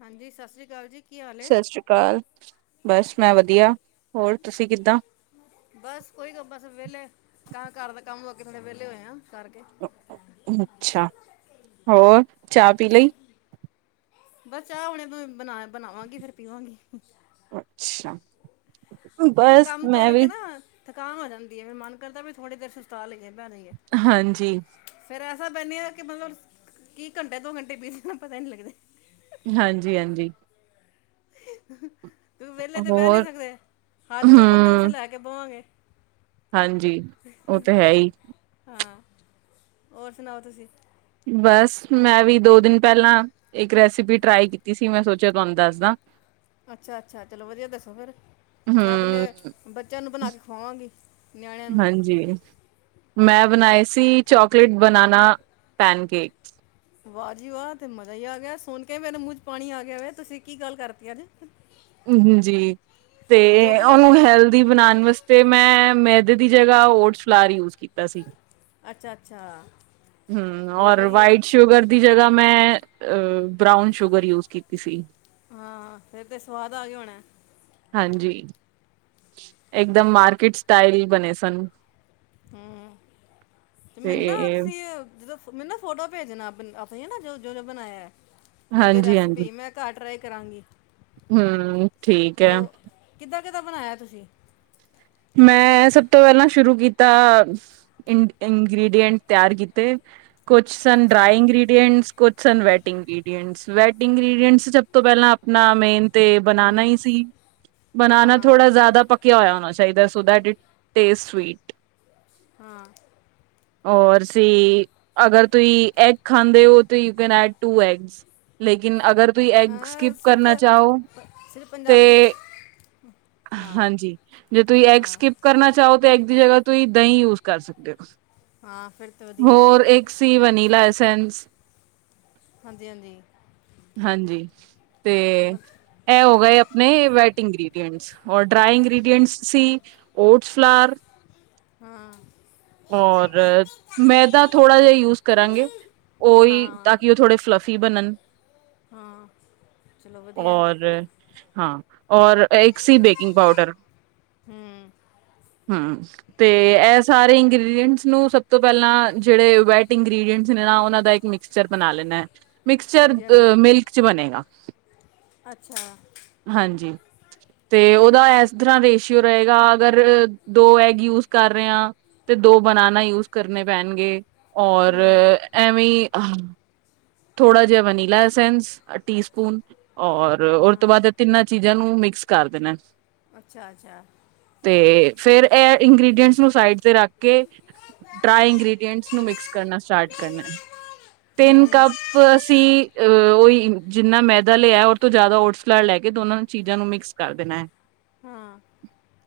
ਹਾਂਜੀ ਸਤਿ ਸ੍ਰੀ ਅਕਾਲ ਜੀ, ਕੀ ਹਾਲ ਏ? ਸਤਿ ਸ੍ਰੀ ਅਕਾਲ ਬਸ ਮੈਂ ਵਧੀਆ, ਹੋਰ ਤੁਸੀਂ ਕਿੱਦਾਂ ਬਸ ਕੋਈ ਬਸ ਵੇਲੇ ਕਾ ਘਰ ਦਾ ਕੰਮ ਕਰਕੇ ਥੋੜੇ ਵੇਹਲੇ ਹੋਏ ਆ। ਕਰਕੇ ਅੱਛਾ ਹੋਰ ਚਾਹ ਪੀ ਲਈ, ਬਸ ਚਾਹ ਹੁਣੇ ਬ ਬਣਾ ਬਣਾਵਾਂਗੀ ਫੇਰ ਪੀਵਾਂਗੀ। ਅੱਛਾ, ਨਾ ਬਸ ਕੰਮ ਮੈਂ ਵੀ, ਕਰਕੇ ਨਾ ਥਕਾਨ ਹੋ ਜਾਂਦੀ ਹੈ, ਫੇਰ ਮਨ ਕਰਦਾ ਵੀ ਥੋੜੀ ਦੇਰ [unintelligible] ਆ। ਹਾਂਜੀ, ਪੈਨੇ ਆ ਕਿ ਮਤਲਬ ਕੀ ਘੰਟੇ ਦੋ ਘੰਟੇ ਬੀਤਗੇ ਨਾ ਪਤਾ ਹੀ ਨਹੀਂ ਲੱਗਦੇ, ਹਾਂਜੀ-ਹਾਂਜੀ, [unintelligible] ਤੂੰ‌ ਹੀ ਵਿਹਲੇ ਤੇ ਬਹਿ ਨੀ ਹੋਰ ਸਕਦੇ ਹੱਥ ਵਿੱਚ ਕੁਛ ਨਾ ਕੁਛ ਹਮ ਲੈ ਕੇ ਬਵਾਂਗੇ। ਹਾਂਜੀ ਉਹ ਤੇ ਹੈ ਹੀ, ਔਰ ਸੁਣਾਓ ਤੁਸੀਂ? ਬਸ ਮੈਂ ਵੀ ਦੋ ਦਿਨ ਪਹਿਲਾਂ ਇੱਕ ਰੈਸਪੀ ਟਰਾਈ ਕੀਤੀ ਸੀ, ਮੈਂ ਸੋਚਿਆ ਤੁਹਾਨੂੰ ਦੱਸਦਾ। ਅੱਛਾ-ਅੱਛਾ, ਚਲੋ ਵਧੀਆ ਦੱਸੋ ਫ਼ੇਰ ਮੈਂ ਆਪਣੇ ਹਮ ਬੱਚਿਆਂ ਨੂੰ ਬਣਾ ਕੇ ਖਵਾਵਾਂਗੀ। ਨਿਆਣਿਆਂ ਨੂੰ ਹਾਂਜੀ, ਮੈਂ ਬਣਾਏ ਸੀ ਚਾਕਲੇਟ ਬਨਾਨਾ ਪੈਨ ਕੇਕ, ਵਾਹ ਜੀ ਵਾਹ ਤੇ ਮਜ਼ਾ ਹੀ ਆ ਗਿਆ ਸੁਣ ਕੇ ਮੇਰੇ ਮੂੰਹ 'ਚ ਪਾਣੀ ਆ ਗਿਆ ਵੇ ਤੁਸੀਂ ਕੀ ਗੱਲ ਕਰਤੀ ਅੱਜ ਜੀ ਤੇ ਚੋਕਲੇਟ ਉਹਨੂੰ ਹੈਲਦੀ ਬਣਾਣ ਵਾਸਤੇ ਮੈਂ ਮੇ ਮੈਦੇ ਦੀ ਜਗ੍ਹਾ ਓਟਸ ਫਲਾਰ ਯੂਜ ਕੀਤਾ ਸੀ। ਅੱਛਾ ਅੱਛਾ ਹੂੰ ਬਹੁਤ ਔਰ ਵਧੀਆ ਹੈ। ਵਾਈਟ ਸ਼ੂਗਰ ਦੀ ਜਗ੍ਹਾ ਮੈਂ ਅ ਬਰਾਊਨ ਸ਼ੂਗਰ ਯੂਜ ਕੀਤੀ ਸੀ। ਹਾਂ ਫੇਰ ਤੇ ਸਵਾਦ ਆ ਗਿਆ ਹੋਣਾ। ਹਾਂਜੀ, ਇੱਕਦਮ ਮਾਰਕੀਟ ਸਟਾਈਲ ਬਣੇ ਸਨ। ਹੂੰ ਤੇ ਮੈਨੂੰ [unintelligible] ਜਦੋਂ, ਮੈਨੂੰ ਨਾ ਫੋਟੋ ਭੇਜਣਾ ਅ ਆਪਣੀ ਨਾ ਜੋ-ਜੋ ਬਣਾਇਆ। ਵਿਦ ਰੈਸਪੀ ਮੈਂ ਘਰ ਟਰਾਈ ਕਰਾਂਗੀ। ਹੂੰ ਠੀਕ ਹੈ। ਕਿਦਾ ਬਣਾਇਆ ਤੁਸੀਂ। ਮੈਂ ਸਭ ਤੋਂ ਪਹਿਲਾਂ ਸ਼ੁਰੂ ਕੀਤਾ ਆ ਇੰਨ ਇੰਗ੍ਰਡੀਐਂਟ ਤਿਆਰ ਕੀਤੇ। ਕੁਛ ਸਨ ਅੱਛਾ ਡਰਾਈ ਇਗ੍ਰਰੀਡੀਐਟਸ। ਕੁਛ ਸਨ ਵੈਡ ਇੰਗਐਂਟਸ ਵੈਡ ਇੰਗ੍ਰਟਸ ਸਭ ਤੋਂ ਪਹਿਲਾਂ ਆਪਣਾ ਮੇਨ। ਤੇ ਬਨਾਨਾ ਹੀ ਹੂੰ ਸੀ ਬਨਾਨਾ ਹਾਂ ਥੋੜਾ ਜ਼ਿਆਦਾ ਪੱਕਿਆ ਹੋਇਆ ਉਹਨਾ ਚਾਹੀਦਾ। ਚਾਹੀਦਾ so that it taste sweet. ਹਾਂ। ਔਰ ਸੀ ਅਗਰ ਤੁਸੀਂ ਐਗ ਖਾਂਦੇ ਹੋ you can add two egg ਲੇਨ ਅਗਰ। ਤੁਸੀਂ ਐਗ ਅਹ, ਸਕਿਪ ਸਿਰਫ ਕਰਨਾ ਚਾਹੋ ਪ- ਸਿਰਫ ਤੇ। ਪੰਜਾਬ ਵਿੱਚ ਹਾਂ ਹਾਂਜੀ, ਜੇ ਤੁਸੀਂ ਐਗ ਹਾਂ ਸਕਿਪ ਕਰਨਾ ਚਾਹੋ। ਐਗ ਦੀ ਜਗ੍ਹਾ ਤੁਸੀਂ ਦਹੀਂ ਯੂਜ ਕਰ ਸਕਦੇ ਹੋ। ਹਾਂ ਫਿਰ ਤਾਂ ਵਧੀਆ ਹੋਰ ਇੱਕ ਸੀ ਵਨੀਲਾ ਸੀ। ਸੈਸ। ਹਾਂਜੀ ਹਾਂਜੀ ਹਾਂਜੀ। ਤੇ ਵ- ਇਹ ਹੋਗੇ ਆਪਣੇ ਵੈਟਿੰਗ ਗ੍ਰੀਫ। ਔਰ ਡਰਾਈ ਇੰਗ੍ਰੀਡੀਐਂਟ ਸੀ ਓਟ ਫਲਾਰ। ਹੂੰ। ਔਰ ਮੈਦਾ ਥੋੜ੍ਹਾ ਜਿਹਾ ਯੂਜ ਕਰਾਂਗੇ ਹਾਂ ਉਹੀ ਤਾਂ ਹਾਂ ਕਿ ਉਹ ਥੋੜੇ ਫਲਫੀ ਬਣਨ। ਹਾਂ ਚਲੋ ਵਧੀਆ ਔਰ ਹਾਂ ਔਰ ਇੱਕ ਸੀ ਬੇਕਿੰਗ ਪਾਊਡਰ ਹੂੰ ਹੂੰ ਤੇ ਇਹ ਸਾਰੇ। ਇਰਟਸ ਨੂੰ ਸਭ ਤੋਂ ਪਹਿਲਾਂ ਜਿਹੜੇ ਵੈਟ ਇੰਗਟਸ ਨੇ ਉਹਨਾਂ ਦਾ ਇੱਕ ਮਿਕਸਚਰ ਬਣਾ ਲੈਣਾ ਹੈ। ਮਿਕਸਚਰ ਹਾਂਜੀ ਹਾਂਜੀ ਮਿਲਕ ਚ ਬਣੇਗਾ ਅੱਛਾ ਹਾਂਜੀ ਤੇ। ਦਾ ਇਸ ਤਰ੍ਹਾਂ ਰੇਸ਼ੀਓ ਰਹੇਗਾ ਅਗਰ ਦੋ ਐਗ ਯੂਜ ਕਰ ਰਹੇ ਹਾਂ। ਤੇ ਦੋ ਬਨਾਨਾ ਯੂਜ ਕਰਨੇ ਪੈਣਗੇ। ਔਰ ਹੂੰ ਐਵੀਂ। ਆਹ। ਥੋੜਾ ਜਿਹਾ ਵਨੀਲਾ ਅਸੈਸ ਆ ਟੀ ਸਪੂਨ। ਔਰ ਉਹ ਤੋਂ ਹਾਂ ਬਾਅਦ ਤਿੰਨਾਂ ਚੀਜ਼ਾਂ ਨੂੰ ਮਿਕਸ। ਕਰ ਦੇਨਾ। ਅੱਛਾ-ਅੱਛਾ। ਫੇਰ ਇਹ। ਇੰਗਰੀਡੀਅਂਟਸ ਨੂੰ ਸਾਈਡ ਤੇ ਰੱਖ ਕੇ ਡਰਾਈ ਇੰਗਰੀਡੀਐਂਟਸ ਨੂੰ ਮਿਕਸ ਕਰਨਾ ਸਟਾਰਟ ਕਰਨਾ ਤਿੰਨ ਹੂੰ ਕੱਪ। ਅਸੀਂ ਅਹ ਉਹਹੀ ਜਿੰਨਾ ਮੈਦਾ ਲਿਆ ਉਹਦੇ ਤੋਂ ਜ਼ਿਆਦਾ ਓਟਸ ਲੈ ਕੇ ਦੋਨਾਂ ਚੀਜ਼ਾਂ ਨੂੰ ਮਿਕਸ ਕਰ ਦੇਣਾ- ਹਾਂ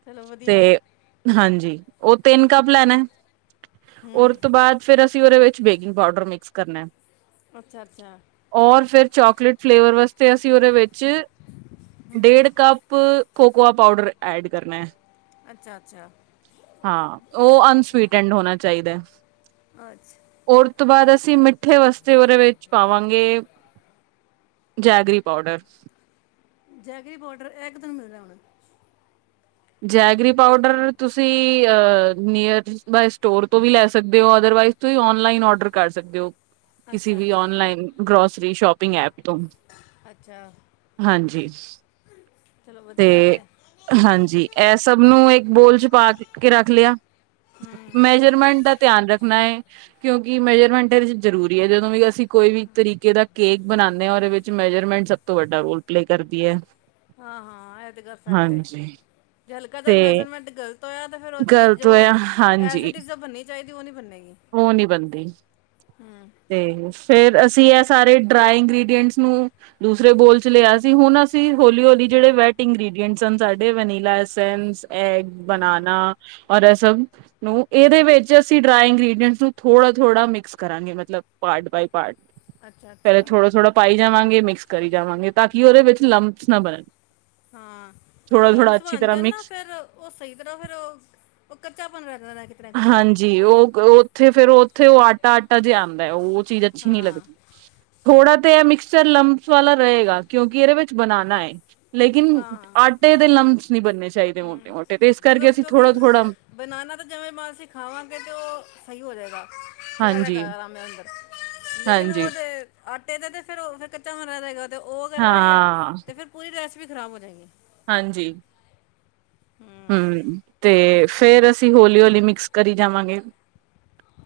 ਚਲੋ ਵਧੀਆ ਤੇ ਹਾਂਜੀ- ਉਹ ਤਿੰਨ ਕੱਪ ਲੈਣਾ- ਹੂੰ ਔਰਉਤ ਤੋਂ ਬਾਅਦ ਫੇਿਰ ਅਸੀਂ ਉਹਦੇ ਵਿੱਚ- ਬੇਕਿੰਗ ਪਾਊਡਰ ਮਿਕਸ ਕਰਨਾ ਏ ਅੱਛਾ ਅੱਛਾ ਔਰ ਫੇਿਰ ਚਾਕਲੇਟ ਫਲੇਵਰ ਵਾਸਤੇ ਅਸੀਂ ਉਹਦੇ ਵਿੱਚ ਡੇਢ ਕੱਪ- ਕੋਕੋਆ ਪਾਊਡਰ ਐਡ ਕਰਨਾ- ਅੱਛਾ ਅੱਛਾ ਹਾਂ ਉਹ ਅਨਸਵੀਟੈਂਡ ਹੋਣਾ ਚਾਹੀਦਾ ਅੱਛਾ ਏ ਦੋਬਾਰਾ ਅਸੀਂ ਮਿੱਠੇ ਵਾਸ ਤ- ਅਸੀਂ ਉਹਦੇ ਵਿੱਚ ਪਾਵਾਂਗੇ ਜੈਗਰੀ ਪਾਊਡਰ- ਜੈਗਰੀ ਪਾਉਡਰ ਇੱਹ ਕਿਥੋਂ ਮਿਲਦਾ ਹੁਣ- ਜੈਗਰੀ ਪਾਊਡਰ ਤੁਸੀਂ ਨੀਅਰ ਬਾਯ ਸਟੋਰ ਤੋਂ ਵੀ ਲੈ ਸਕਦੇ ਹੋ ਅਦਰਵਾਈਜ਼ ਤੁਸੀਂ ਓਨਲਾਈਨ ਆਡਰ ਕਰ ਸਕਦੇ ਹੋ। ਕਿਸੇ ਅੱਛਾ ਵੀ ਅੱਛਾ ਓਨਲਾਈਨ ਗਰੋਸਰੀ ਸ਼ੋਪਿੰਗ ਐਪ ਤੋਂ, ਅੱਛਾ ਜੀ- ਚਲੋ ਵਧੀਆ ਤੇ ਹਾਂਜੀ ਇਹ ਸਭ ਨੂੰ ਇੱਕ ਬੋਲ ਚ ਪਾ ਕੇ- ਕੇ ਰੱਖ ਲਿਆ ਹੂੰ ਮੇਜਰਮੈਂਟ ਦਾ ਧਿਆਨ ਰੱਖਣਾ ਹੈ ਕਿਉਂਕਿ ਮੇਜਰਮੈਂਟ ਇਹ ਵਿਚ ਜਰੂਰੀ ਹੈ ਜਦੋ ਵੀ ਅਸੀਂ ਕੋਈ ਵੀ ਤਰੀਕੇ ਦਾ ਕੇਕ ਬਨਾਦੇ ਉਹਦੇ ਵਿਚ ਮੇਜਰਮੈਂਟ ਸਬ ਤੋਂ ਵੱਡਾ ਰੋਲ ਪਲੇ ਕਰਦੀ ਹੈ। ਹਾਂ-ਹਾਂ ਇਹ ਤੇ ਗਲ ਫੈਕਟ ਏ- ਹਾਂਜੀ ਜੇ ਹਲਕਾ ਜਿਹਾ ਤੇ ਮੈਜਰਮੈਂਟ ਗਲਤ ਹੋਇਆ ਤਾਂ ਫਿਰ ਉਹ ਚੀਜ਼ ਗ਼ਲਤ ਜੋ ਹੋਇਆ ਐਜ ਹਾਂਜੀ ਇਟ ਇਜ ਬਣਨੀ ਚਾਹੀਦੀ- ਉਹ ਨਹੀਂ ਬਣੇ- ਉਹ ਨਹੀਂੀ ਬਣਦੀ- ਤੇ ਫੇਰ ਅਸੀਂ ਇਹ ਸਾਰੇ ਡਰਾਈ ਇੰਗ੍ਰਰੀਡੀਐਂਟਸ ਨੂੰ ਦੂਸਰੇ ਬੋਲ ਚ ਲਿਆ ਸੀ ਹੁਣ ਅਸੀਂ ਹੌਲੀ-ਹੌਲੀ ਜਿਹੜੇ ਵੈਟ ਇੰਗ੍ਰਡੀਐਂਟਸ ਸਾਡੇ ਵਨੀਲਾ ਐਸੈਂਸ ਐਗ, ਹਾਂ ਬਨਾਨਾ ਔਰ- ਨੂੰ ਇਹਦੇ ਵਿੱਚ ਅਸੀਂ ਡਰਾਈ ਇੰਗ੍ਰਡੀਂਟਸ ਨੂੰ ਥੋੜਾ- ਥੋੜਾ ਮਿਕਸ ਕਰਾਂਗੇ ਮ- ਮਤਲਬ ਪਾਰਟ ਬਾਏ ਪਾਰਟ- ਅੱਛਾ ਪਹਿਲੇਾਂ ਅੱਛਾ ਥੋੜਾ-ਥੋੜਾ ਪਾਈ ਜਾਵਾਂਗੇ ਮਿਕਸ- ਕਰੀ ਜਾਵਾਂਗੇ ਤਾਂ ਕਿ ਉਹਦੇ ਵਿੱਚ ਲੰਬਸ ਨਾ ਬਣਨ- ਹਾਂ ਅਗਰ ਥੋੜਾ ਥੋੜਾ ਲਮਸ ਅੱਛੀ ਬਣ ਤਰ੍ਹਾਂ ਜਾਣ ਨਾ ਮਿਕਸ ਫੇਿਰ ਉਹ ਸਹੀ ਤਰ੍ਹਾਂ ਫੇਿਰ ਕੱਚਾ ਪੰਨ ਰਹਿ ਜਾਂਦਾ ਹੈ ਕਿਤੇ ਨਾ ਕਿਤੇ- ਹਾਂਜੀ ਉਹ ਉੱਥੇ ਫੇਰ ਉੱਥੇ ਉਹ ਆਟਾ- ਆਟਾ ਜਿਹਾ ਆਂਦਾ। ਲ਼ੈ ਉਹ- ਚੀਜ਼ ਅੱਛੀ ਨਹੀਂੀ ਹਾਂ ਲੱਦੀ ਥੋੜਾ ਤਾਂ ਮਿਕਸਚਰ ਲੰਮ- ਵਾਲਾ ਰਹੇਗਾ ਕਿਉਂਕਿ ਇਹਦੇ ਵਿੱਚ ਬਨਾਨਾ ਏ- ਲੇਕਿਨ ਹਾਂ ਆਟੇ ਦੇ ਲਮਸ ਨਹੀਂੀ ਬਣਨੇ ਚਾਹੀਦੇ ਮੋਟੇ- ਮੋਟੇ ਤੇ ਇਸ ਕਰਕੇ ਮਤਲਬ ਅਸੀਂ ਕਿਉਂਕਿ ਥੋੜਾ-ਥੋੜਾ। ਬਨਾਨਾ ਤਾਂ ਜਿਵੇਂ ਮਾਂ ਤੇਰਾ ਹਾਂਜੀ। ਜਗਾ ਅਰਾਮੇ ਅੰਦਰ ਲੇਕਿਨ ਹਾਂਜੀ ਉਹਦੇ [unintelligible] ਆਟੇ ਤੇ ਫੇਰ ਉਹ ਫਿਰ ਕੱਚਾ ਬਨਾ ਰਹਿਗਾ- ਤੇ ਉਹ ਰਹਿ ਗਿਆ ਹਾਂ, ਤੇ ਫੇਰ ਪੂਰੀ ਰੈਸਪੀ ਵੀ ਖਰਾਬ ਹੋ ਜਾਏਗੀ। ਹਾਂਜੀ। ਹੂੰ, ਤੇ ਫੇਰ ਅਸੀਂ ਹੌਲੀ-ਹੌਲੀ ਮਿਕਸ ਕਰੀ ਜਾਵਾਂਗੇ।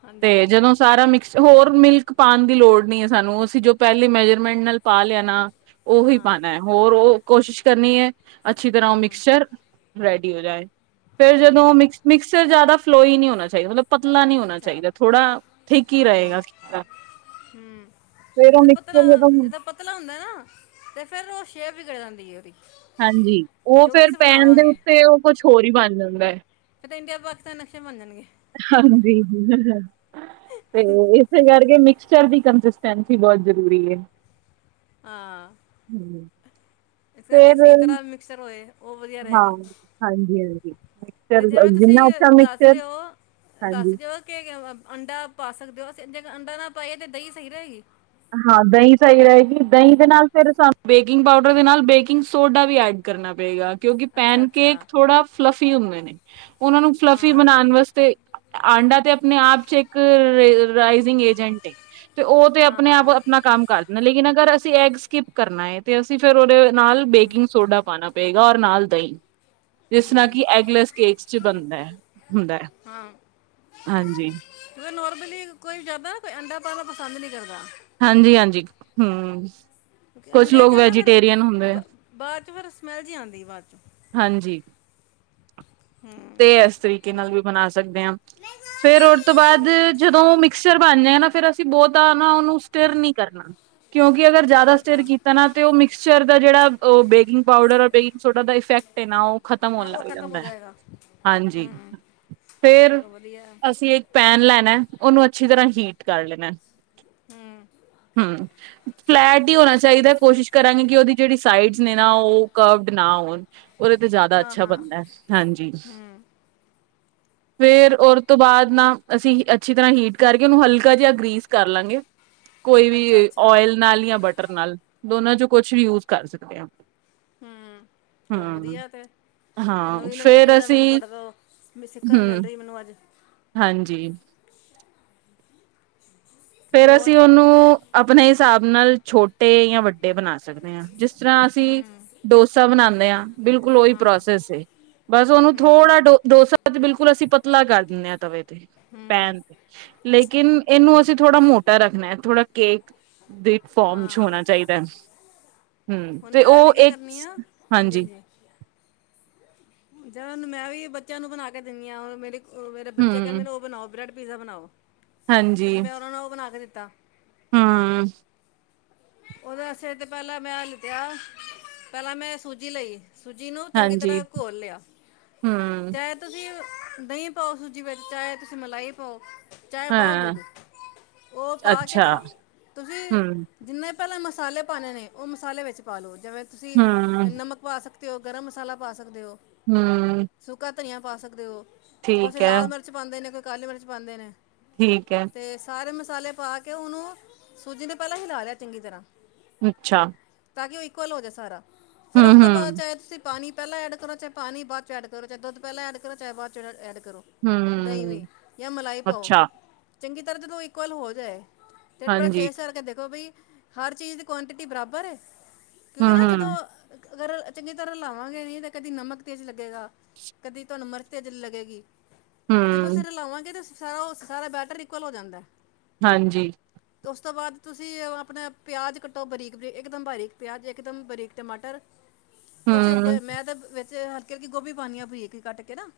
ਹਾਂਜੀ ਤੇ ਹਾਂਜੀ ਜਦੋਂ ਸਾਰਾ ਮਿਕਸ ਹੋਰ ਮਿਲ ਕ ਪਾਣ ਦੀ ਲੋੜ ਨਹੀਂ ਹੈ ਸਾਨੂੰ ਅਸੀਂ ਜੋ ਪਹਿਲੀ ਮੈਜਰਮੈਂਟ ਨਾਲ ਪਾ ਲਿਆ ਨਾ ਉਹੀ ਹਾਂ ਪਾਣਾ ਹੈ ਹੋਰ ਓ ਕੋਸ਼ਿਸ਼ ਕਰਨੀ ਐ ਅੱਛੀ ਤਰ੍ਹਾਂ ਉਹ ਹੂੰ ਮਿਕਸਚਰ ਰੈਡੀ ਹੋ ਜਾਏ। ਫੇਰ ਜਦੋਂ ਹੂੰ ਮਿਕ ਮਿਕਸਚਰ ਜ਼ਿਆਦਾ [unintelligible] ਨੀ ਹੋਣਾ ਚਹੀਦਾ ਮਤਲਬ ਪਤਲਾ ਨਹੀਂ ਹੋਣਾ ਅੱਛਾ ਚਾਹੀਦਾ ਥੋੜਾ ਠੀਕ ਹੀ ਹੂੰ-ਹੂੰ ਰਹੇਗਾ ਫੇਰ ਉਹ ਜਦੋਂ ਪਤਲਾ ਮਿਕਸਚਰ ਜਦੋਂ ਜਿਦਾਂ ਪਤਲਾ ਹੁੰਦਾ ਨਾ ਤੇ ਫੇਰ ਉਹ ਸ਼ੇਪ ਵਿਗੜ ਜਾਂਦੀ ਏ ਓਦੀ ਹਾਂਜੀ ਉਹ ਫਿਰ ਪੈਣ ਦੇ ਉੱਤੇ ਔ ਕੁੱਛ ਹੋਰ ਹੀ ਬਣ ਜਾਂਦਾ ਐ। ਫੇਰ ਤਾਂ ਇੰਡੀਆ ਪਾਕਿਸਤਾਨ ਨਸ਼ੇ ਬਣ ਜਾਣਗੇ ਹਾਂਜੀ, ਤੇ ਇਸੇ ਕਰਕੇ ਮੀ ਚਰ ਦੀ ਕੰਸਿਸਟੈਂਸੀ ਬਹੁਤ ਜ਼ਰੂਰੀ ਹੈ। ਹੂੰ, ਹਾਂ ਇਸ ਕਰਕੇ ਸਹੀ ਫੇਰ ਤਰ੍ਹਾਂ ਮਿਕਸਰ ਹੋਏ ਉਹ ਵਧੀਆ ਹਾਂ, ਰਹੇਗਾ, ਹਾਂਜੀ, ਹਾਂਜੀ ਤੇ ਮਿਕਸਚਰ ਜਿਵੇਂ ਤੁਸੀਂ ਜਿੰਨਾ ਅੱਛਾ ਦੱਸ ਮਿਕਸਚਰ ਰਹੇ ਹੋ ਦੱਸ ਹਾਂਜੀ। ਜਓ ਕਿ ਅੰਡਾ ਪਾ ਸਕਦੇ ਹੋ ਅਸੀਂ ਜੇ ਅੰਡਾ ਨਾ ਪਾਈਏ ਤੇ ਦਹੀਂ ਸਹੀ ਰਹੇਗੀ। ਹਾਂ ਦਹੀਂ ਸਹੀ ਰਹੇਗੀ ਦਹੀਂ ਦੇ ਨਾਲ ਫਿਰ ਸਾਨੂੰ ਬੇਕਿੰਗ ਪਾਊਡਰ ਦੇ ਨਾਲ ਬੇਕਿੰਗ ਸੋਡਾ ਵੀ ਐਡ ਕਰਨਾ ਪਏਗਾ। ਕਿਉਂਕਿ ਅੱਛਾ ਪੈਨ ਕੇਕ ਅੱਛਾ ਥੋੜਾ ਫਲਾਫੀ ਹੁੰਦੇ ਨੇ, ਉਹਨਾਂ ਨੂੰ ਫਲਾਫੀ ਹਾਂ ਬਣਾਣ ਵਾਸਤੇ ਆਂਡਾ ਤੇ ਆਪਣੇ ਆਪ ਚ ਇਕ ਰੇ ਰਾਈਜਿੰਗ ਏਜੰਟ ਏ ਤੇ ਉਹ ਤੇ ਅ ਹਾਂ ਆਪਣੇ ਆਪ ਹਾਂ ਆਪਣਾ ਕੰਮ ਕਰ ਦਿੰਦਾ ਲੇਕਿਨ ਅਗਰ ਅਸੀਂ ਐਗ ਸਕਿਪ ਕਰਨਾ ਏ ਤੇ ਅਸੀਂ ਫੇਰ ਉਹਦੇ ਨਾਲ ਬੇਕਿੰਗ ਸੋਡਾ ਪਾਂਣਾ ਪਏਗਾ। ਔਰ ਨਾਲ ਦਹੀ, ਜਿਸ ਨਾਲ ਹੂੰ ਕਿ ਐਗਲੈਸ ਕੇਕਸ ਚ ਬਣਦਾ ਹੁੰਦਾ ਹਾਂ ਹਾਂਜੀ ਖਾਣਾ ਪਸੰਦ ਨੀ ਕਰਦਾ। ਹਾਂਜੀ-ਹਾਂਜੀ ਹੂੰ, ਕੁਛ ਅੰਡਿਆਂ ਲੋਕ ਚੋਂ ਨਾ ਫਿਰ ਵੈਜੀਟੇਰੀਅਨ ਹੁੰਦੇ ਆ, ਬਾਅਦ ਚ, ਫਿਰ ਸਮੈਲ ਜਿਹੀ ਆਉਂਦੀ ਬਾਅਦ ਚੋਂ। ਹਾਂਜੀ ਤੇ ਇਸ ਤਰੀਕੇ ਨਾਲ ਚਲੋ ਵੀ ਬਣਾ ਸਕਦੇ ਹਾਂ, ਫੇਰ ਉਹ ਤੋਂ ਬਾਅਦ ਚ- ਜਦੋਂ ਮਿਕਸਰ ਬਣ ਜਾ ਨਾ ਫਿਰ ਅਸੀਂ ਬਹੁਤਾ ਨਾ ਉਹਨੂੰ ਸਟਿਰ ਨੀ ਕਰਨਾ ਕਿਉਕਿ, ਅਗਰ ਜਿਆਦਾ ਅੱਛਾ ਸਟਰ ਅੱਛਾ ਕੀਤਾ ਨਾ ਤੇ, ਉਹ ਮਿਕਚਰ ਦਾ ਜਿਹੜਾ ਬੇਕਿੰਗ ਪਾਊਡਰ, ਬੇਕਿੰਗ ਸੋਡਾ ਦਾ ਇਫੈਕਟ ਨਾ ਉਹ ਖਤਮ ਹੋਣ ਹਾਂ ਉਹ ਲੱਗ ਖਤਮ ਹੋ ਜਾਂਦਾ। ਜਾਏਗਾ ਹਾਂਜੀ। ਹੂੰ ਫਿਰ ਚਲੋ ਵਧੀਆ ਹੈ। ਅਸੀਂ ਇੱਕ ਪੈਨ ਲੈਣਾ ਉਹਨੂੰ ਅੱਛਾ ਅੱਛੀ ਤਰ੍ਹਾਂ ਹੀਟ ਕਰ ਲੈਣਾ, ਹੂੰ ਹਮ ਫਲੈਟ ਹੀ ਹੋਣਾ ਚਾਹੀਦਾ। ਕੋਸ਼ਿਸ਼ ਕਰਾਂਗੇ ਕਿ ਉਹਦੀ ਜਿਹੜੀ ਸਾਈਡਸ ਨੇ, ਨਾ ਉਹ ਕਵਡ ਨਾ ਹੋਣ। ਉਹਦੇ ਤੇ, ਜ਼ਿਆਦਾ ਹਾਂ ਅੱਛਾ ਹਾਂ ਬਣਦਾ। ਹਾਂਜੀ। ਹੂੰ ਫੇਰ ਉਰ ਤੋ ਬਾਅਦ ਨਾ, ਅਸੀਂ ਅੱਛੀ ਤਰ੍ਹਾਂ ਹੀਟ ਕਰਕੇ ਉਹਨੂੰ ਹਲਕੇ ਜਿਹਾ ਗ੍ਰੀਸ ਕਰ ਲਾਂਗੇ, ਕੋਈ ਅੱਛਾ ਵੀ ਅੱਛਾ ਓਇਲ ਨਾਲ ਯਾ ਬਟਰ ਨਾਲ। ਦੋਨਾਂ ਚ ਕੁਛ ਵੀ ਯੂਜ ਕਰ ਸਕਦੇ ਹਾਂ, ਆਪ ਹਮ ਚਲੋ, ਵਧੀਆ ਤੇ ਹਾਂ ਨਵੀਂ ਇਹ ਨਵੀਂ ਚੀਜ਼ ਫੇਰ ਦਾ ਮੈਨੂੰ ਅਸੀਂ ਤੁਹਾਡੇ ਤੋਂ, ਸਿੱਖਣ ਮਿਲ ਹੂੰ ਰਹੀ ਮੈਨੂੰ ਅੱਜ। ਹਾਂਜੀ ਤੇ ਫੇਰ ਅਸੀਂ ਹੋਰ ਉਹਨੂੰ ਆਪਣੇ ਹਿਸਾਬ ਨਾਲ ਛੋਟੇ ਯਾਂ ਵੱਡੇ ਬਣਾ ਸਕਦੇ ਹਾਂ, ਜਿਸ ਜਿਸ ਤਰ੍ਹਾਂ ਅਸੀਂ ਹੂੰ ਡੋਸਾ ਬਣਾਉਦੇ। ਦੇਂ ਬਿਲਕੁਲ ਉਹੀ ਹਾਂ ਪ੍ਰੋਸੈਸ ਏ, ਬਸ ਉਹਨੂੰ ਹੂੰ ਥੋੜਾ ਡੋ ਡੋਸਾ ਬਿਲਕੁਲ, ਅਸੀਂ ਪਤਲਾ ਕਰਿ ਦਿੰਨੇ ਆ, ਤਵੇ ਤੇ। ਹੂੰ ਪੈਣ ਤੇ, ਲੇਕਿਨ, ਇਹਨੂੰ ਥੋੜਾ ਮੋਟਾ ਰੱਖਣਾ, ਹੈ ਥੋੜਾ ਕੇਕ ਦੇ ਫੋਮ ਚ ਹਾਂ ਹੋਣਾ ਚਾਹੀਦਾ, ਹਮ ਹੁਣ ਤੇ, ਮੈਂ ਉਹ ਵੀ ਕੀ ਕਰਨੀ ਆ ਇੱਕ ਹਾਂਜੀ। ਜ ਮੈਂ, ਵੀ ਬੱਚਿਆਂ ਨੂੰ ਬਣਾ ਕੇ ਦਿੰਦੀ ਹਾਂ। ਮੇਰੇ ਕੋ ਉਹ ਮੇਰਾ ਬੱਚਾ ਕਹਿੰਦੇ ਹੂੰ ਨੇ, ਉਹ ਬਣਾਓ ਬਰੇ ਪੀਜ਼ਾ ਬਣਾਓ। ਕਿੰ ਮੈਂ, ਉਹਨਾ ਨੂੰ ਉਹ ਬਣਾ ਕੇ ਦਿੱਤਾ। ਕੁੱਤਾ ਹਮ। ਉਹਦੇ ਵਾਸਤੇ ਤੇ, ਪਹਿਲਾਂ ਮੈਂ ਲਿਤਿਆ ਪਹਿਲਾਂ ਮੈਂ ਸੂਜੀ ਲਈ। ਸੂਜੀ ਨੂੰ ਚੰਗੀ ਹਾਂਜੀ ਤਰ੍ਹਾਂ ਘੋਲ ਲਿਆ, ਹੂੰ ਚਾਹੇ ਤੁਸੀਂ ਦਹੀਂ ਪਾਓ, ਸੂਜੀ ਵਿੱਚ ਚਾਹੇ, ਤੁਸੀਂ ਮਲਾਈ ਪਾਓ। ਚਾਹੇ ਪਾਓ ਹਾਂ ਦੁੱਧ, ਉਹ ਪਾ ਕੇ ਅੱਛਾ ਨਾ ਤੁਸੀਂ ਹੂੰ ਜਿੰਨੇ ਪਹਿਲਾਂ ਮਸਾਲੇ ਪਾਣੇ ਨੇ, ਉਹ ਮਸਾਲੇ ਵਿੱਚ ਪਾ ਲਉ। ਜਿਵੇਂ ਤੁਸੀਂ ਹੂੰ ਨਮਕ ਪਾ ਸਕਦੇ। ਤੇ ਉਹ ਗਰਮ ਮਸਾਲਾ ਪਾ ਸਕਦੇ ਹੋ। ਹੂੰ। ਸੁੱਕਾ ਧਨੀਆ ਪਾ ਸਕਦੇ ਹੋ। ਕੁਝ ਠੀਕ ਹੈ ਲਾਲ ਮਿਰਚ ਪਾਉਂਦੇ ਨੇ ਕੁ ਕਾਲੀ ਮਿਰਚ ਪਾਉਂਦੇ ਨੇ। ਠੀਕ ਹੈ ਤੇ ਸਾਰੇ ਮਸ ਮਸਾਲੇ ਪਾ ਕੇ ਉਹਨੂੰ ਸੂਜੀ ਨੇ ਪਹਿਲਾਂ ਹੀਲਾ ਲਿਆ ਚੰਗੀ ਤਰ੍ਹਾਂ ਅੱਛਾ ਤਾਂ ਕਿ ਉਹ ਇਕਵਲ ਹੋ ਜਾਵੇ ਸਾਰਾ। ਫੇਰ ਉਸ ਤੋਂ ਬਾਅਦ ਹੂੰ-ਹੂੰ, ਚਾਹੇ ਤੁਸੀ ਪਾਣੀ ਪਹਿਲਾਂ ਐਡ ਕਰੋ, ਚਾਹੇ ਪਾਣੀ ਬਾਅਦ ਚ ਐਡ ਕਰੋ, ਚਾਹੇ ਦੁੱਧ ਪਹਿਲਾ ਐਡ ਕਰੋ, ਚਾਹੇ ਬਾਅਦ ਚ ਐਡ ਕਰੋ ਦਹੀਂ ਹੂੰ, ਵੀ ਜਾਂ ਮਲਾਈ ਪਾਉ। ਅੱਛਾ, ਚੰਗੀ ਤਰ੍ਹਾਂ ਜਦੋ ਇਕੁਅਲ ਹੋ ਜਾਏ। ਤੇ ਪਹਿਲਾਂ ਹਾਂਜੀ, ਟੇਸਟ ਕਰਕੇ ਦੇਖੋ ਬਈ। ਹਰ ਚੀਜ਼ ਦੀ ਕੁਆਆਂਟਿਟੀ ਬਰਾਬਰ ਹੈ। ਕਿਉਂਕਿ ਨਾ ਜਦੋਂ ਹੂੰ-ਹੂੰ, ਅਗਰ ਚੰਗੀ ਤਰ੍ਹਾਂ ਰਲਾਵਾਂਗੇ ਨੀ ਤਾਂ ਕਦੀ ਨਮਕ ਤੇਜ਼ ਲੱਗੇਗਾ, ਕਦੀ ਤੁਹਾਨੂੰ ਮਿਰਚ ਤੇਜ਼ ਲੱਗੇਗੀ। ਤੇ ਜਦੋਂ ਫਿਰ ਹੂੰ, ਰਲਾਵਾਂਗੇ ਤਾਂ ਅਸੀਂ ਸਾਰਾ ਉਹ ਸਾਰਾ ਬੈਟਰ ਇਕੁਅਲ ਹੋ ਜਾਂਦਾ। ਹਾਂਜੀ ਉਸ ਤੋਂ ਬਾਅਦ ਤੁਸੀਂ ਆਪਣਾ ਪਿਆਜ ਕੱਟੋ, ਬਰੀਕ ਬਰੀਕ ਇਕਦਮ ਬਾਰੀਕ ਪਿਆਜ਼, ਇਕ ਦਮ ਬਰੀਕ ਟਮਾਟਰ ਕੁਛ ਹੂੰ, ਮੈਂ ਤਾਂ ਤੇ ਹਲਕੀ ਜਿਹੀ ਗੋਭੀ ਪਾਣੀ ਆਂ, ਬਰੀਕ ਜਹੀ ਕੱਟ ਕੇ ਨਾ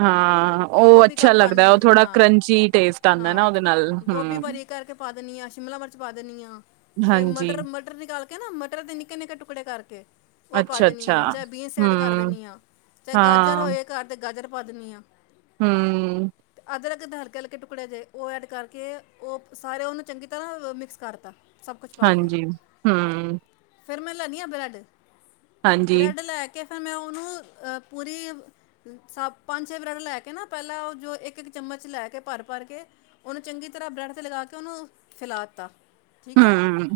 ਹਾਂ, ਉਹ ਗੋਭੀ ਕਰ ਅੱਛਾ ਲੱਗਦਾ ਪਾਣੀ ਆ ਉਹ ਥੋੜ੍ਹਾ ਹਾਂ ਕਰੰਚੀ ਟੇਸਟ ਆਉਂਦਾ ਨਾ ਹਾਂ ਉਹਦੇ ਨਾਲ ਗੋਭੀ ਹੂੰ। ਬਰੀਕ ਕਰਕੇ ਪਾ ਦੇਣੀ ਆ ਸ਼ਿਮਲਾ ਮਿਰਚ ਪਾ ਦੇਣੀ ਆ। ਫੇਰ ਹਾਂਜੀ, ਮਟਰ ਮਟਰ ਨਿਕਾਲ ਕੇ ਤੇ ਨਾ ਮਟਰ ਦੇ ਨਿੱਕੇ ਨਿੱਕੇ ਟੁਕੜੇ ਕਰਕੇ ਉਹ ਪਾ ਦੇਣੀ ਅੱਛਾ-ਅੱਛਾ, ਆ, ਚਾਹੇ ਬੀਨਸ ਐਡ ਕਰ ਹੂੰ, ਦੇਣੀ ਆ, ਚਾਹੇ ਗਾਜਰ ਹਾਂ, ਹੋਏ ਘਰ ਚ ਗਾਜਰ ਪਾ ਦੇਣੀ ਆ। ਹੂੰ। ਤੇ ਅਦਰਕ ਦੇ ਹਲਕੇ ਹਲਕੇ ਟੁਕੜੇ ਕਰਕੇ ਉਹ ਐਡ ਕਰਕੇ ਉਹ ਸਾਰੇ ਉਹਨੂੰ ਚੰਗੀ ਤਰ੍ਹਾਂ ਮਿਕਸ ਕਰਤਾ ਸਭ ਹਾਂਜੀ ਹੂੰ, ਫੇਰ ਮੈਂ ਲੈਂਨੀ ਆ ਬਰੈੱਡ ਹਾਂਜੀ, ਬਰੈੱਡ ਲੈ ਕੇ ਫਿਰ ਮੈਂ ਉਹਨੂੰ ਪੂਰੀ ਸਾ ਪੰਜ ਛੇ ਬਰੈੱਡ ਲੈ ਕੇ ਨਾ ਪਹਿਲਾਂ ਉਹ ਜੋ ਇੱਕ ਇੱਕ ਚਮਚ ਲੈ ਕੇ ਭਰ ਭਰ ਕੇ ਉਹਨੂੰ ਚੰਗੀ ਤਰ੍ਹਾਂ ਬਰੈੱਡ ਤੇ ਲਗਾ ਕੇ ਉਹਨੂੰ ਫੈਲਾ ਦਿੱਤਾ। ਠੀਕ ਹੈ ਹੂੰ,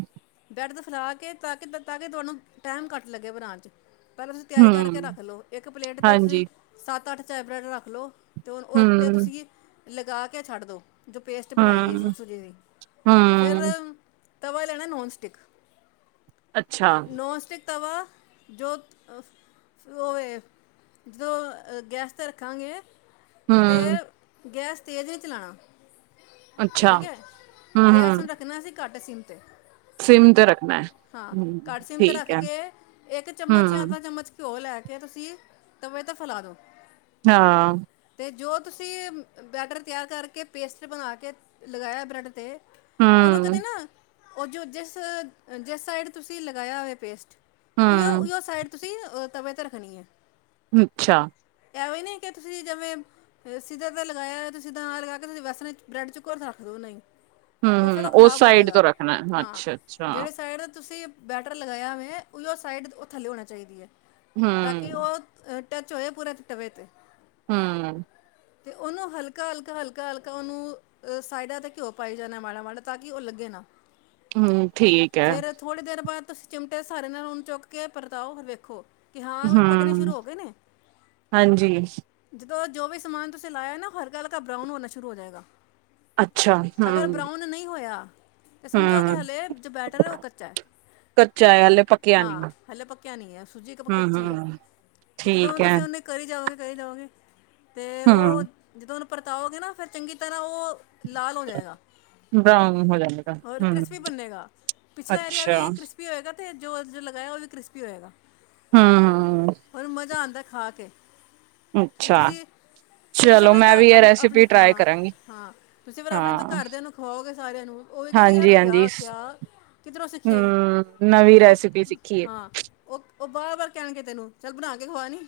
ਬਰੈੱਡ ਫਿਲਾ ਕੇ ਤਾਂ ਕਿ ਤਾਂ ਕਿ ਤੁਹਾਨੂੰ ਟਾਈਮ ਘੱਟ ਲੱਗੇ ਬਣਾਣ ਚ, ਪਹਿਲਾਂ ਤੁਸੀਂ ਤਿਆਰੀ ਕਰਕੇ ਹੂੰ, ਰੱਖ ਲਓ ਇੱਕ ਪਲੇਟ ਤੇਤਵੀ ਹਾਂਜੀ, ਤੁਸੀਂ ਸੱਤ ਅੱਠ ਸੈਡ ਬਰੈੱਡ ਰੱਖਲੋ ਤੇ ਹੁਣ ਉਹ ਤੇ ਹੂੰ, ਤੁਸੀਂ ਲਗਾ ਕੇ ਛੱਡ ਦੋ। ਜੋ ਪੇਸਟ ਬਣਾਈ ਹੈ, ਹੂੰ, ਸੁੂਜੀ ਦੀ ਫੇਰ ਹੂੰ, ਤਵਾ ਲੈਣਾ ਨੋਨਸਟਿਕ ਅੱਛਾ, ਤਵਾ ਜੋ ਹੈਗੈਸ ਤੇ ਰੱਖਾਂਗੇ। ਹੂੰ, ਤੇ ਗੈਸ ਤੇਜ ਨਹੀਂ ਚਲਾਣਾ। ਅੱਛਾ, ਠੀਕ ਹੈ, ਗੈਸ ਨੂੰ ਹੂੰ-ਹੂੰ, ਰੱਖਣਾ ਸੀ। ਘੱਟ ਸੀਮ ਤੇ। ਸਿਮ ਤੇ ਰੱਖਣਾ ਹੈ, ਹਾਂ ਹੂੰ, ਘੱਟ ਸਿਮ ਤੇ ਠੀਕ ਰੱਖ ਐ। ਕੇ ਇੱਕ ਚਮਚ ਜਾਂ ਹੂੰ, ਅੱਧਾ ਚਮਚ ਘਿਓ ਲੈ ਕੇ ਫਿਰ ਤੁਸੀਂ ਤਵੇ ਤੇ ਫੈਲਾ ਦੋ ਹਾਂ, ਅਤੇ ਜੋ ਤੁਸੀਂ ਬੈਟਰ ਤਿਆਰ ਕਰਕੇ ਪੇਸਟ ਬਣਾ ਕੇ ਲਗਾਇਆ ਬਰੈਡ 'ਤੇ ਉਹਨੂੰ ਇੱਕ ਹੂੰ, ਦਿਨ ਉਹ ਜੋ ਜਿਸ ਸਾਈਡ ਤੁਸੀਂ ਲਗਾਇਆ ਵੇ ਪੇਸਟ ਉਹ ਹੂੰ, ਉਹੀ ਸਾਈਡ ਤੁਸੀਂ ਤੁਸੀਂ ਤਵੇ ਤੇ ਰੱਖਣੀ ਐ। ਅੱਛਾ, ਐਵੇਂ ਹੀ ਨਹੀਂ ਕਿ ਤੁਸੀਂ ਜਿਵੇਂ ਸਿੱਧਾ ਤੇ ਲਗਾਇਆ, ਹੋਆ ਤੁਸੀ ਸਿੱਧਾਂ ਨਾ ਲਗਾ ਕੇ ਤੁਸੀਂ ਵੈਸੇਬਰੈਂਡ ਚੁੱਕੋ ਤੇ ਰੱਖ ਦਿਓ ਉਹ ਫਿਰ ਹਾਂ-ਹਾਂ ਉਹ ਉਸ ਖ਼ਰਾਬ ਹੋ ਸਾਈਡ ਜਾਏਗਾ ਤੋਂ ਰੱਖਣਾ ਹਾਂ ਅੱਛਾ-ਅੱਛਾ, ਜਿਹੜੇ ਸਾਈਡ ਤੁਸੀਂ ਬੈਟਰ ਲਗਾਇਆ ਮੈਂ ਉ ਸਾਈਡ ਉਹ ਥੱਲੇ ਹੋਣਾ ਚਾਹੀਦੀ ਹੈ। ਤਾਂ ਕਿ ਹੂੰ। ਉਹ ਟੱਚ ਹੋਏ ਪੂਰਾ ਤਬੇ ਤੇ। ਹੂੰ ਤੇ ਉਹਨੂੰ ਹਲਕਾ-ਹਲਕਾ-ਹਲਕਾ-ਹਲਕਾ ਉਹਨੂੰ ਅਹ ਸਾਈਡਾਂ ਤੇ ਘਿਓ ਪਾਈ ਜਾਣਾ ਮਾੜਾ-ਮਾੜਾ ਤਾਂ ਕਿ ਉਹ ਲੱਗੇ ਨਾ ਹੂੰ ਠੀਕ ਐ ਫਿਰ ਥੋੜ੍ਹੀ ਦੇਰ ਬਾਅਦ ਤੁਸੀਂ ਚਿਮਟੇ ਸਾਰੇ ਨਾਲ ਓਨੂੰ ਚੁੱਕ ਕੇ ਪਰਤਾਓ ਵੇਖੋ ਕਿ ਹਾਂ ਵੀ ਪੱਕਣੇ ਹੂੰ ਸ਼ੁਰੂ ਹੋ ਗਏ ਨੇ ਹਾਂਜੀ ਜੋ ਵੀ ਸਮਾਨ ਤੁਸੀਂ ਲਾਇਆ ਨਾ ਹਲਕਾ-ਹਲਕਾ ਬਰਾਊਨ ਹੋਨਾ ਸ਼ੁਰੂ ਹੋ ਜਾਏਗਾ। ਅੱਛਾ ਅਗਰ ਹੂੰ ਬਰਾਊਨ ਨਹੀਂ ਹੋਇਆ ਤੇ ਸਮਝੋ ਕਿ ਹੂੰ, ਹਲੇ ਜੋ ਬੈਟਰ ਹੈ ਓ ਕੱਚਾ ਕੱਚਾ ਐ ਹਲੇ ਪੱਕਿਆ ਨੀ, ਹਾਂ ਹਲੇ ਪੱਕਿਆ ਨੀ ਹੈ ਸੂਜੀ ਇੱਕ ਕੱਚੀ ਹੈ ਹੂੰ-ਹੂੰ, ਤੇ ਜਦੋਂ ਠੀਕ ਐ, ਤੁਸੀਂ ਉਹਨੇ ਕਰੀ ਜਾਓਗੇ ਕਰੀ ਜਾਓਗੇ ਤੇ ਓ ਹੂੰ। ਜਦੋਂ ਉਹਨ ਪਰਤਾਓਗੇ ਨਾ ਫੇਰ ਚੰਗੀ ਤਰ੍ਹਾਂ ਓ ਲਾਲ ਹੋ ਜਾਏਗਾ ਬਰਾਊਨ ਹੋ ਜਾਏਗਾ, ਹੋਰ ਹੂੰ, ਕ੍ਰਿਸਪੀ ਬੰਨੇਗਾ ਪਿਛਲਾ ਏਰੀਆ ਅੱਛਾ, ਵੀ ਕ੍ਰਿਸਪੀ ਹੋਏਗਾ ਤੇ ਜੋ ਜੋ ਲਗਾਇਆ ਉਹ ਵੀ ਕ੍ਰਿਸਪੀ ਹੋਏਗਾ ਹੂੰ। ਹੁਣ ਮਜ਼ਾ ਆਉਂਦਾ ਖਾ ਕੇ ਅੱਛਾ, ਤੁਸੀਂ ਫੇਰ ਤੁਸੀਂ ਚਲੋ ਆਪਣੇ ਘ ਮੈਂ ਵੀ ਇਹ ਆਪਣੇ ਆਪਣੇ ਰੈਸਿਪੀ ਟਰਾਈ ਕਰਾਂਗੀ, ਹਾਂ-ਹਾਂ ਤੁਸੀਂ ਫਿਰ ਆਪਣੇ ਤੋਂ ਹਾਂ, ਘਰਦਿਆਂਨੂੰ ਖਆਓਗੇ ਸਾਰਿਆ ਨੂੰ ਓ ਵੀ ਕਹਿਣਗੇ ਯਾਰ ਹਾਂਜੀ-ਹਾਂਜੀ। ਵਾਹ ਕਿਆ ਕਿਧਰੋਂ ਸਿੱਖਿਆ ਈ ਹੂੰ, ਨਵੀਂ ਓ ਰੈਸਿਪੀ ਸਿੱਖੀ ਏ। ਹਾਂ ਓ ਉਹ ਬਾਰ-ਬਾਰ ਕਹਿਣ ਕੇ ਤੈਨੂੰ ਚੱਲ ਬਣਾ ਕੇ ਖਵਾ ਨੀ